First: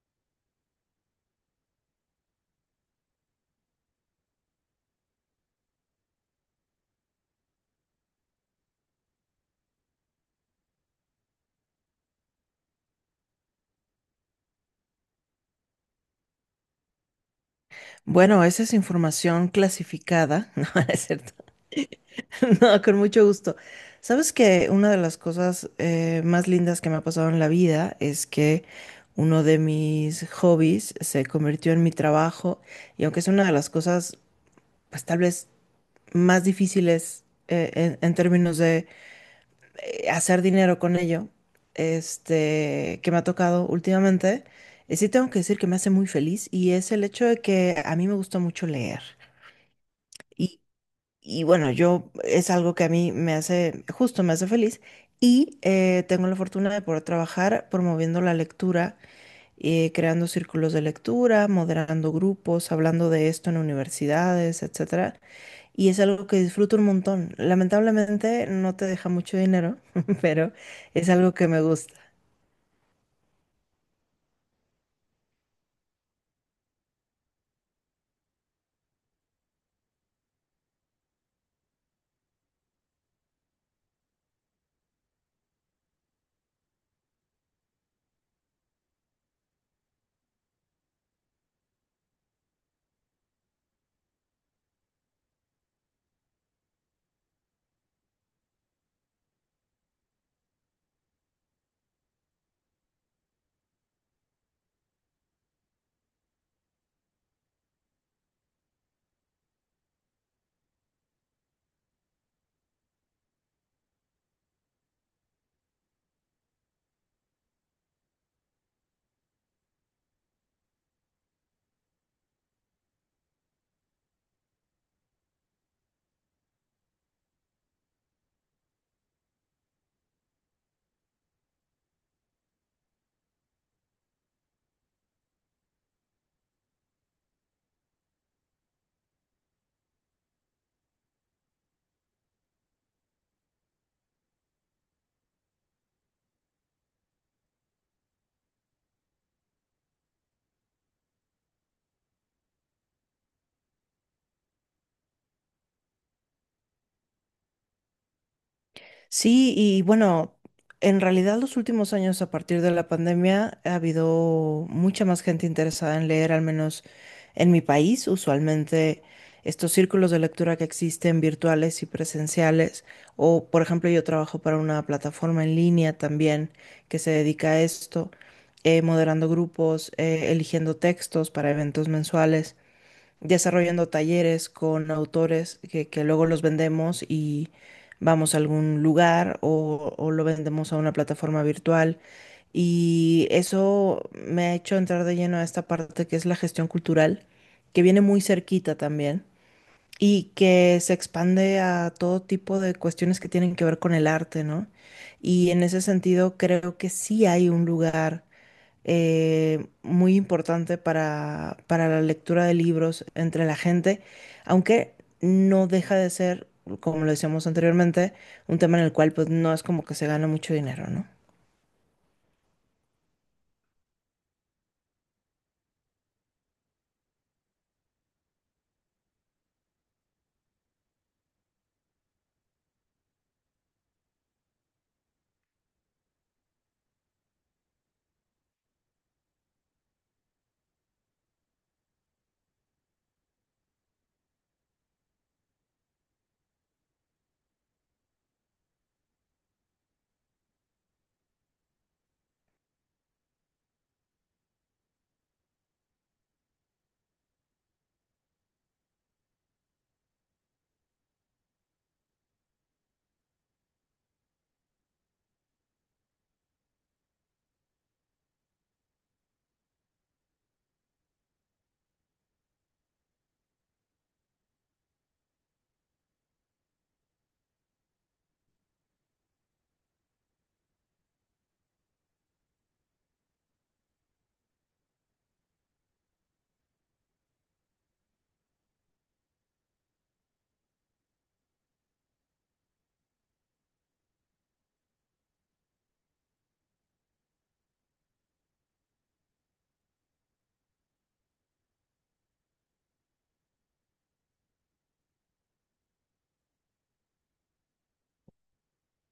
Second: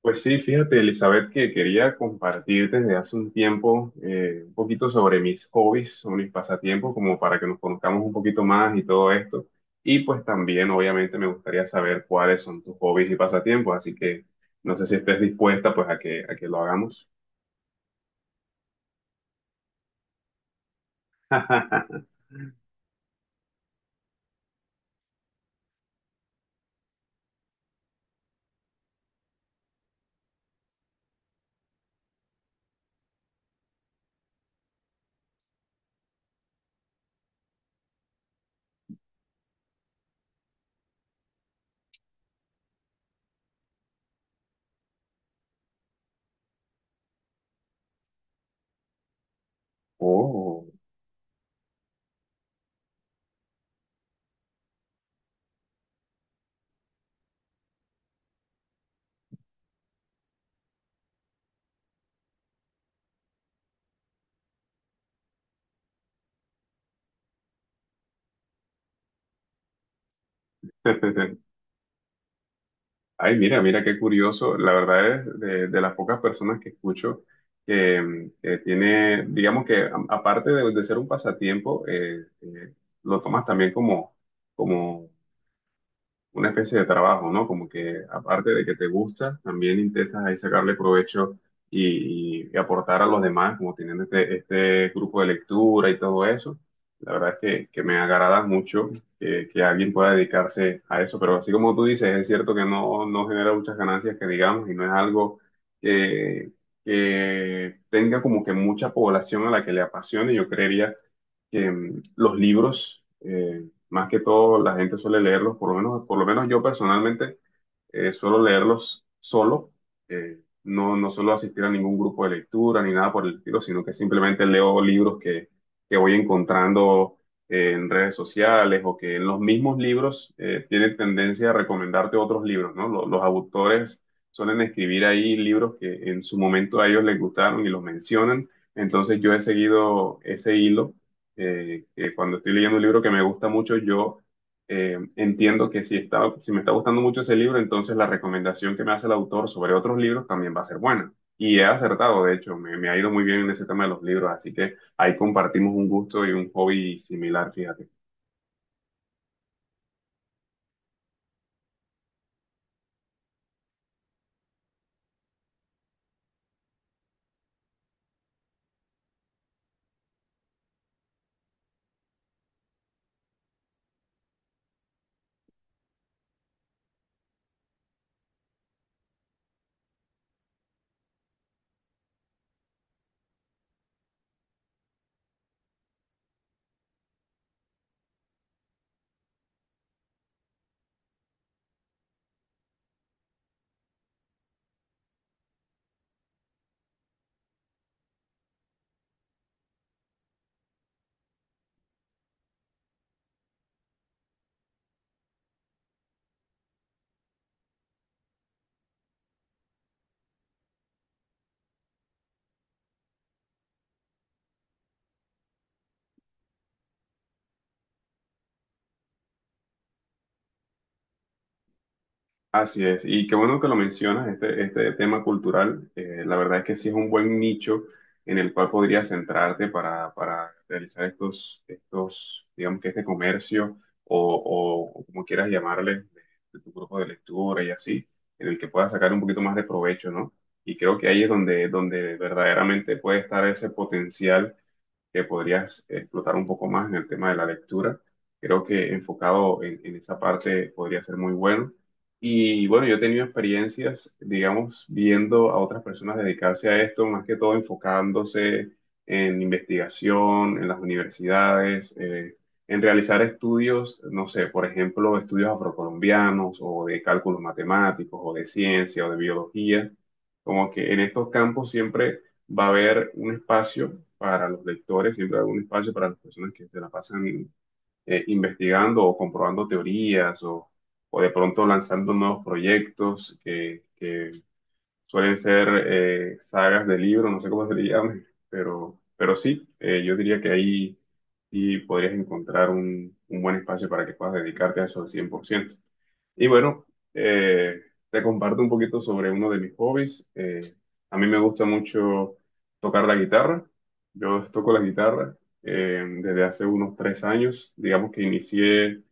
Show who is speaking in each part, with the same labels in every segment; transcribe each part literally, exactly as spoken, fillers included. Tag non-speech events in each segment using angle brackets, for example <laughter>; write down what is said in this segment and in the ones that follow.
Speaker 1: Pues sí, fíjate, Elizabeth, que quería compartir desde hace un tiempo eh, un poquito sobre mis hobbies, sobre mis pasatiempos, como para que nos conozcamos un poquito más y todo esto. Y pues también, obviamente, me gustaría saber cuáles son tus hobbies y pasatiempos, así que no sé si estés dispuesta pues a que, a que lo hagamos.
Speaker 2: Bueno, esa es información clasificada, <laughs> no, no es cierto. <laughs>
Speaker 1: <laughs>
Speaker 2: No, con mucho gusto. Sabes que una de las cosas eh, más lindas que me ha pasado en la vida es que uno de mis hobbies se convirtió en mi trabajo y aunque es una de las cosas, pues tal vez más difíciles eh, en, en términos de eh, hacer dinero con ello, este, que me ha tocado últimamente, eh, sí tengo que decir que me hace muy feliz y es el hecho de que a mí me gusta mucho leer. Y,
Speaker 1: Oh.
Speaker 2: y bueno, yo es algo que a mí me hace, justo me hace feliz. Y eh, tengo la fortuna de poder trabajar promoviendo la lectura, eh, creando círculos de lectura, moderando grupos, hablando de esto en universidades, etcétera. Y es algo que disfruto un montón. Lamentablemente no te deja mucho dinero, <laughs> pero es algo que
Speaker 1: <laughs>
Speaker 2: me gusta.
Speaker 1: Ay, mira, mira qué curioso. La verdad es de, de las pocas personas que escucho que, mm, que tiene, digamos que a- aparte de, de ser un pasatiempo, eh, eh, lo tomas también como, como una especie de trabajo, ¿no? Como que aparte de que te gusta, también intentas ahí sacarle provecho y, y y aportar a los demás, como teniendo este, este grupo de lectura y todo eso. La verdad es que, que me agrada mucho que, que alguien pueda dedicarse a eso, pero así como tú dices, es cierto que no, no genera muchas ganancias que digamos y no es algo que, que tenga como que mucha población a la que le apasione. Yo creería que mm, los libros, eh, más que todo la gente suele leerlos, por lo menos, por lo menos yo personalmente eh, suelo leerlos solo, eh, no, no suelo asistir a ningún grupo de lectura ni nada por el estilo, sino que simplemente leo libros que, que voy encontrando eh, en redes sociales o que en los mismos libros eh, tienen tendencia a recomendarte otros libros, ¿no? Los, los autores suelen escribir ahí libros que en su momento a ellos les gustaron y los mencionan, entonces yo he seguido ese hilo eh, que cuando estoy leyendo un libro que me gusta mucho, yo eh, entiendo que si está, si me está gustando mucho ese libro, entonces la recomendación que me hace el autor sobre otros libros también va a ser buena. Y he acertado, de hecho, me, me ha ido muy bien en ese tema de los libros, así que ahí compartimos un gusto y un hobby similar, fíjate.
Speaker 2: Sí, y bueno, en realidad los últimos años a partir de la pandemia ha habido mucha más gente interesada en leer, al menos en mi país. Usualmente estos círculos de lectura que existen virtuales y presenciales, o por ejemplo yo trabajo para una plataforma en línea también que se dedica a esto, eh, moderando grupos, eh, eligiendo textos para eventos mensuales desarrollando talleres con autores que, que luego los vendemos y vamos a algún lugar o, o lo vendemos a una plataforma virtual. Y eso me ha hecho entrar de lleno a esta parte que es la gestión cultural, que viene muy cerquita también y que se expande a todo tipo de cuestiones que tienen que ver con el arte, ¿no? Y en ese sentido creo que sí hay un lugar eh, muy importante para, para la lectura de libros entre la gente, aunque no deja de ser, como lo decíamos anteriormente, un tema en el cual pues no es como que se gana mucho dinero, ¿no?
Speaker 1: Así es, y qué bueno que lo mencionas, este, este tema cultural, eh, la verdad es que sí es un buen nicho en el cual podrías centrarte para, para realizar estos, estos, digamos que este comercio o, o como quieras llamarle, de, de tu grupo de lectura y así, en el que puedas sacar un poquito más de provecho, ¿no? Y creo que ahí es donde, donde verdaderamente puede estar ese potencial que podrías explotar un poco más en el tema de la lectura. Creo que enfocado en, en esa parte podría ser muy bueno. Y bueno, yo he tenido experiencias, digamos, viendo a otras personas dedicarse a esto, más que todo enfocándose en investigación, en las universidades, eh, en realizar estudios, no sé, por ejemplo, estudios afrocolombianos o de cálculos matemáticos o de ciencia o de biología. Como que en estos campos siempre va a haber un espacio para los lectores, siempre hay un espacio para las personas que se la pasan eh, investigando o comprobando teorías o, o de pronto lanzando nuevos proyectos que, que suelen ser eh, sagas de libros, no sé cómo se le llame, pero, pero sí, eh, yo diría que ahí sí podrías encontrar un, un buen espacio para que puedas dedicarte a eso al cien por ciento y bueno, eh, te comparto un poquito sobre uno de mis hobbies. Eh, a mí me gusta mucho tocar la guitarra. Yo toco la guitarra eh, desde hace unos tres años. Digamos que inicié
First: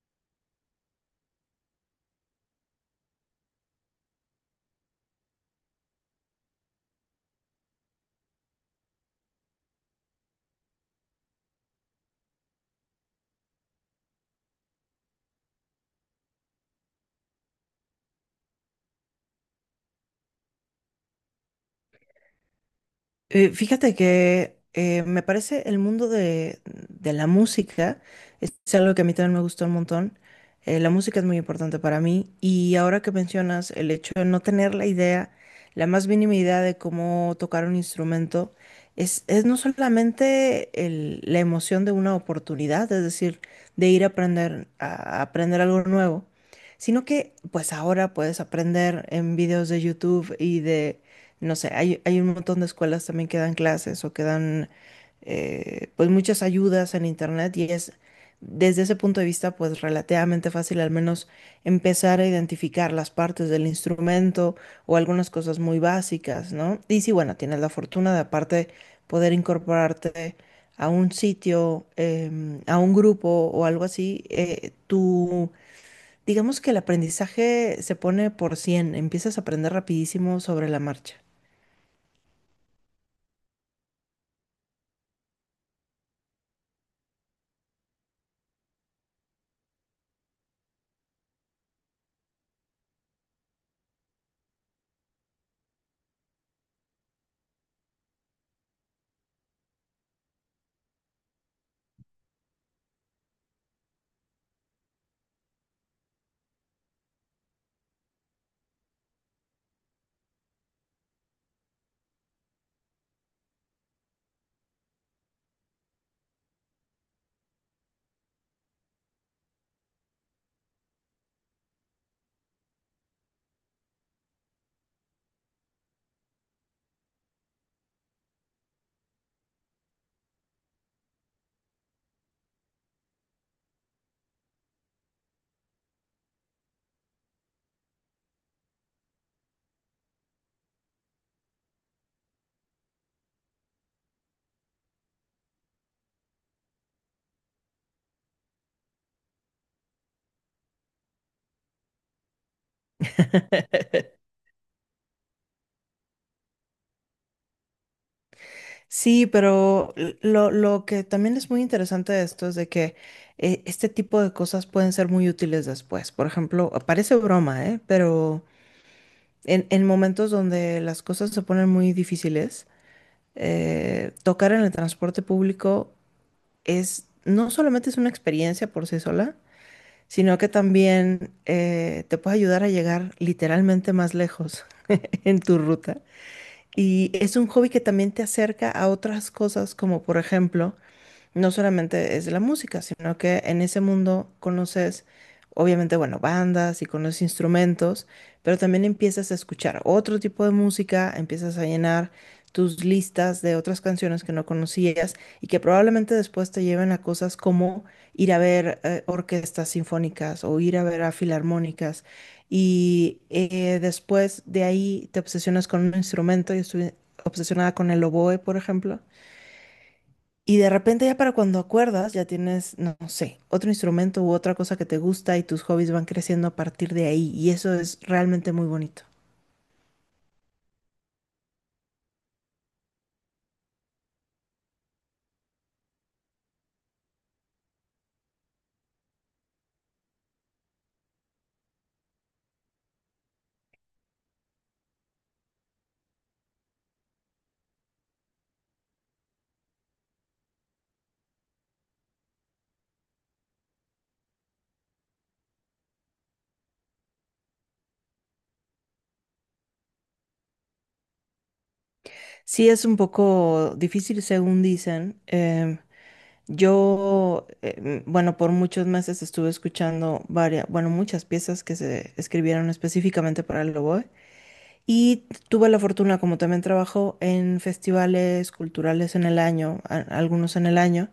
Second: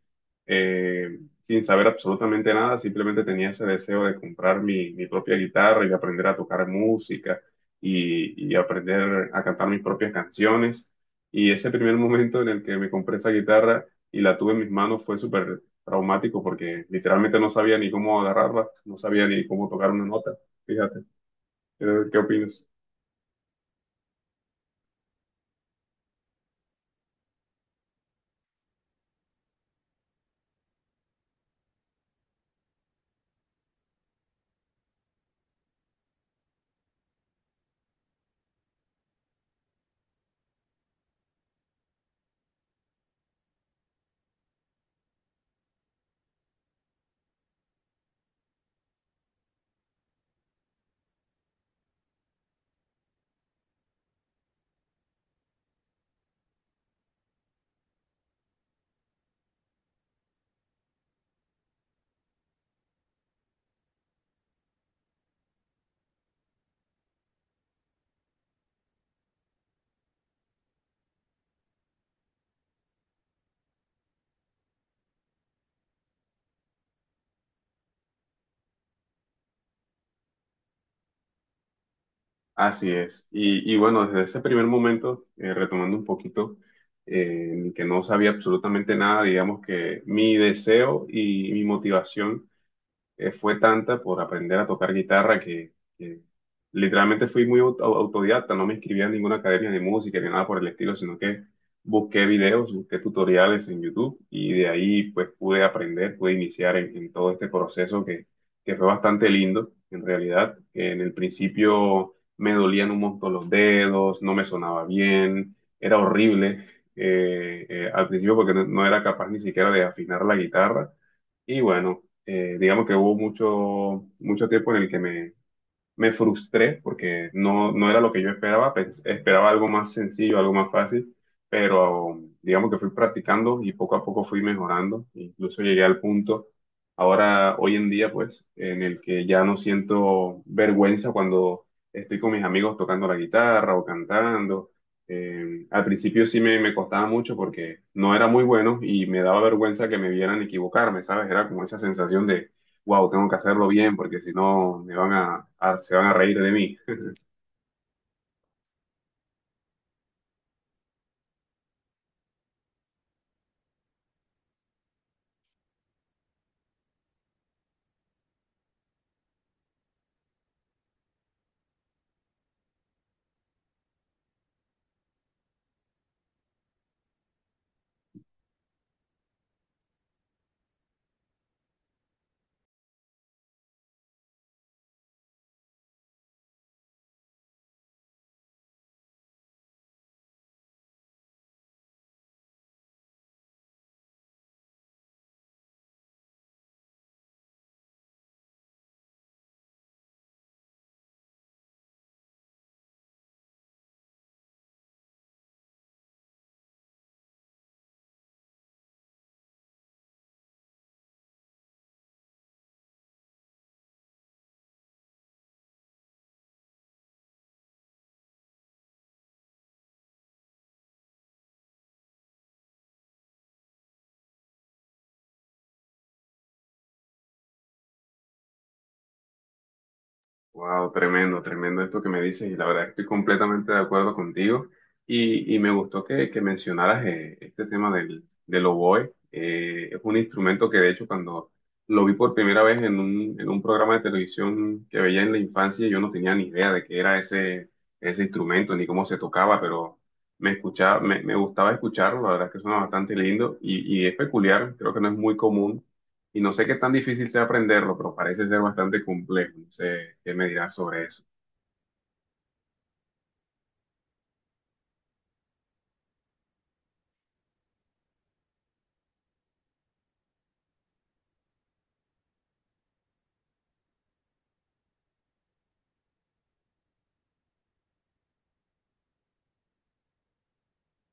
Speaker 1: eh, sin saber absolutamente nada, simplemente tenía ese deseo de comprar mi, mi propia guitarra y de aprender a tocar música y, y aprender a cantar mis propias canciones. Y ese primer momento en el que me compré esa guitarra y la tuve en mis manos fue súper traumático porque literalmente no sabía ni cómo agarrarla, no sabía ni cómo tocar una nota. Fíjate, ¿qué, qué opinas?
Speaker 2: Eh, fíjate que eh, me parece el mundo de, de la música es algo que a mí también me gustó un montón. Eh, la música es muy importante para mí y ahora que mencionas el hecho de no tener la idea, la más mínima idea de cómo tocar un instrumento, es, es no solamente el- la emoción de una oportunidad, es decir, de ir a aprender, a aprender algo nuevo, sino que pues ahora puedes aprender en videos de YouTube y de no sé, hay, hay un montón de escuelas también que dan clases o que dan eh, pues muchas ayudas en internet y es desde ese punto de vista pues relativamente fácil al menos empezar a identificar las partes del instrumento o algunas cosas muy básicas, ¿no? Y si bueno, tienes la fortuna de aparte poder incorporarte a un sitio, em, a un grupo o algo así, eh, tú... Digamos que el aprendizaje se pone por cien empiezas a aprender rapidísimo sobre la marcha.
Speaker 1: Así es. Y, y bueno, desde ese primer momento, eh, retomando un poquito, eh, en que no sabía absolutamente nada, digamos que mi deseo y mi motivación eh, fue tanta por aprender a tocar guitarra que, que literalmente fui muy aut- au- autodidacta, no me inscribí en ninguna academia de música ni nada por el estilo, sino que busqué videos, busqué tutoriales en YouTube y de ahí pues pude aprender, pude iniciar en, en todo este proceso que, que fue bastante lindo, en realidad. En el principio me dolían un montón los dedos, no me sonaba bien, era horrible. Eh, eh, al principio porque no no era capaz ni siquiera de afinar la guitarra y bueno, eh, digamos que hubo mucho, mucho tiempo en el que me, me frustré porque no, no era lo que yo esperaba, pens- esperaba algo más sencillo, algo más fácil, pero digamos que fui practicando y poco a poco fui mejorando, incluso llegué al punto ahora, hoy en día, pues, en el que ya no siento vergüenza cuando estoy con mis amigos tocando la guitarra o cantando. Eh, al principio sí me, me costaba mucho porque no era muy bueno y me daba vergüenza que me vieran equivocarme, ¿sabes? Era como esa sensación de wow, tengo que hacerlo bien porque si no me van a, a- se van a reír de mí.
Speaker 2: Sí, pero l- lo, lo que también es muy interesante de esto es de que eh, este tipo de cosas pueden ser muy útiles después. Por ejemplo, ah, parece broma, ¿eh? Pero en, en momentos donde las cosas se ponen muy difíciles, eh, tocar en el transporte público es, no solamente es una experiencia por sí sola, sino que también eh, te puede ayudar a llegar literalmente más lejos <laughs> en tu ruta. Y es un hobby que también te acerca a otras cosas, como por ejemplo, no solamente es de la música, sino que en ese mundo conoces, obviamente, bueno, bandas y conoces instrumentos, pero también empiezas a escuchar otro tipo de música, empiezas a llenar tus listas de otras canciones que no conocías y que probablemente después te lleven a cosas como ir a ver eh, orquestas sinfónicas o ir a ver a filarmónicas. Y eh, después de ahí te obsesionas con un instrumento. Yo estuve obsesionada con el oboe, por ejemplo y de repente ya para cuando acuerdas, ya tienes, no, no sé, otro instrumento u otra cosa que te gusta y tus hobbies van creciendo a partir de ahí. Y eso es realmente muy bonito.
Speaker 1: Wow, tremendo, tremendo esto que me dices y la verdad estoy completamente de acuerdo contigo y, y me gustó que, que mencionaras eh, este tema del, del oboe. Eh, es un instrumento que de hecho cuando lo vi por primera vez en un, en un programa de televisión que veía en la infancia yo no tenía ni idea de qué era ese, ese instrumento ni cómo se tocaba, pero me escuchaba, me, me gustaba escucharlo, la verdad es que suena bastante lindo y, y es peculiar, creo que no es muy común. Y no sé qué tan difícil sea aprenderlo, pero parece ser bastante complejo. No sé qué me dirás sobre eso.
Speaker 2: Sí, es un poco difícil según dicen. Em, yo, em, bueno, por muchos meses estuve escuchando varias, bueno, muchas piezas que se escribieron específicamente para el oboe. Y tuve la fortuna, como también trabajo en festivales culturales en el año, a- algunos en el año.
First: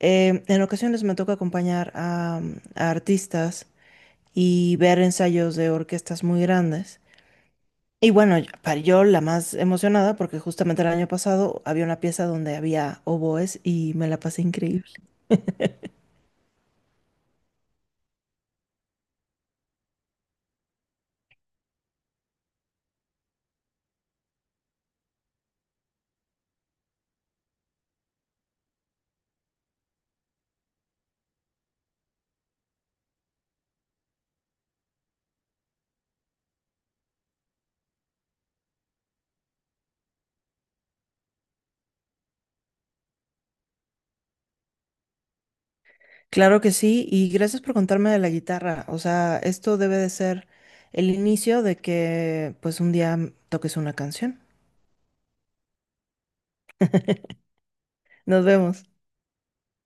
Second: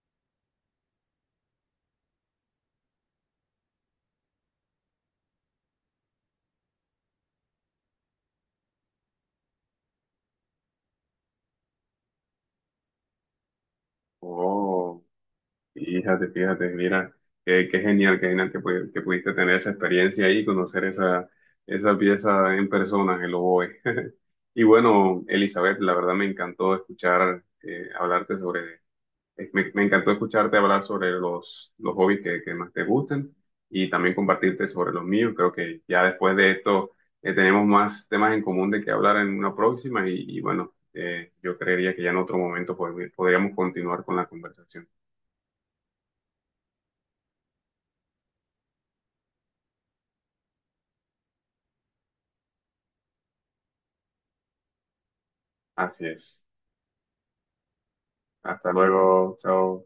Speaker 2: Eh, en ocasiones me toca acompañar a, a artistas y ver ensayos de orquestas muy grandes. Y bueno, yo- para yo la más emocionada, porque justamente el año pasado había una pieza donde había oboes y me la pasé increíble.
Speaker 1: Oh, fíjate, fíjate, mira, qué, qué genial, qué genial que, pudi- que pudiste tener esa experiencia ahí, y conocer esa, esa pieza en persona, el oboe. <laughs> Y bueno, Elizabeth, la verdad me encantó escuchar, eh, hablarte sobre Eh, Me, me encantó escucharte hablar sobre los, los hobbies que, que más te gusten y también compartirte sobre los míos. Creo que ya después de esto eh, tenemos más temas en común de que hablar en una próxima y, y bueno, eh, yo creería que ya en otro momento pod- podríamos continuar con la conversación.
Speaker 2: Claro que sí, y gracias por contarme de la guitarra. O sea, esto debe de ser el inicio de que pues un día toques una canción.
Speaker 1: Así es.
Speaker 2: Nos
Speaker 1: Hasta
Speaker 2: vemos.
Speaker 1: luego. Chao.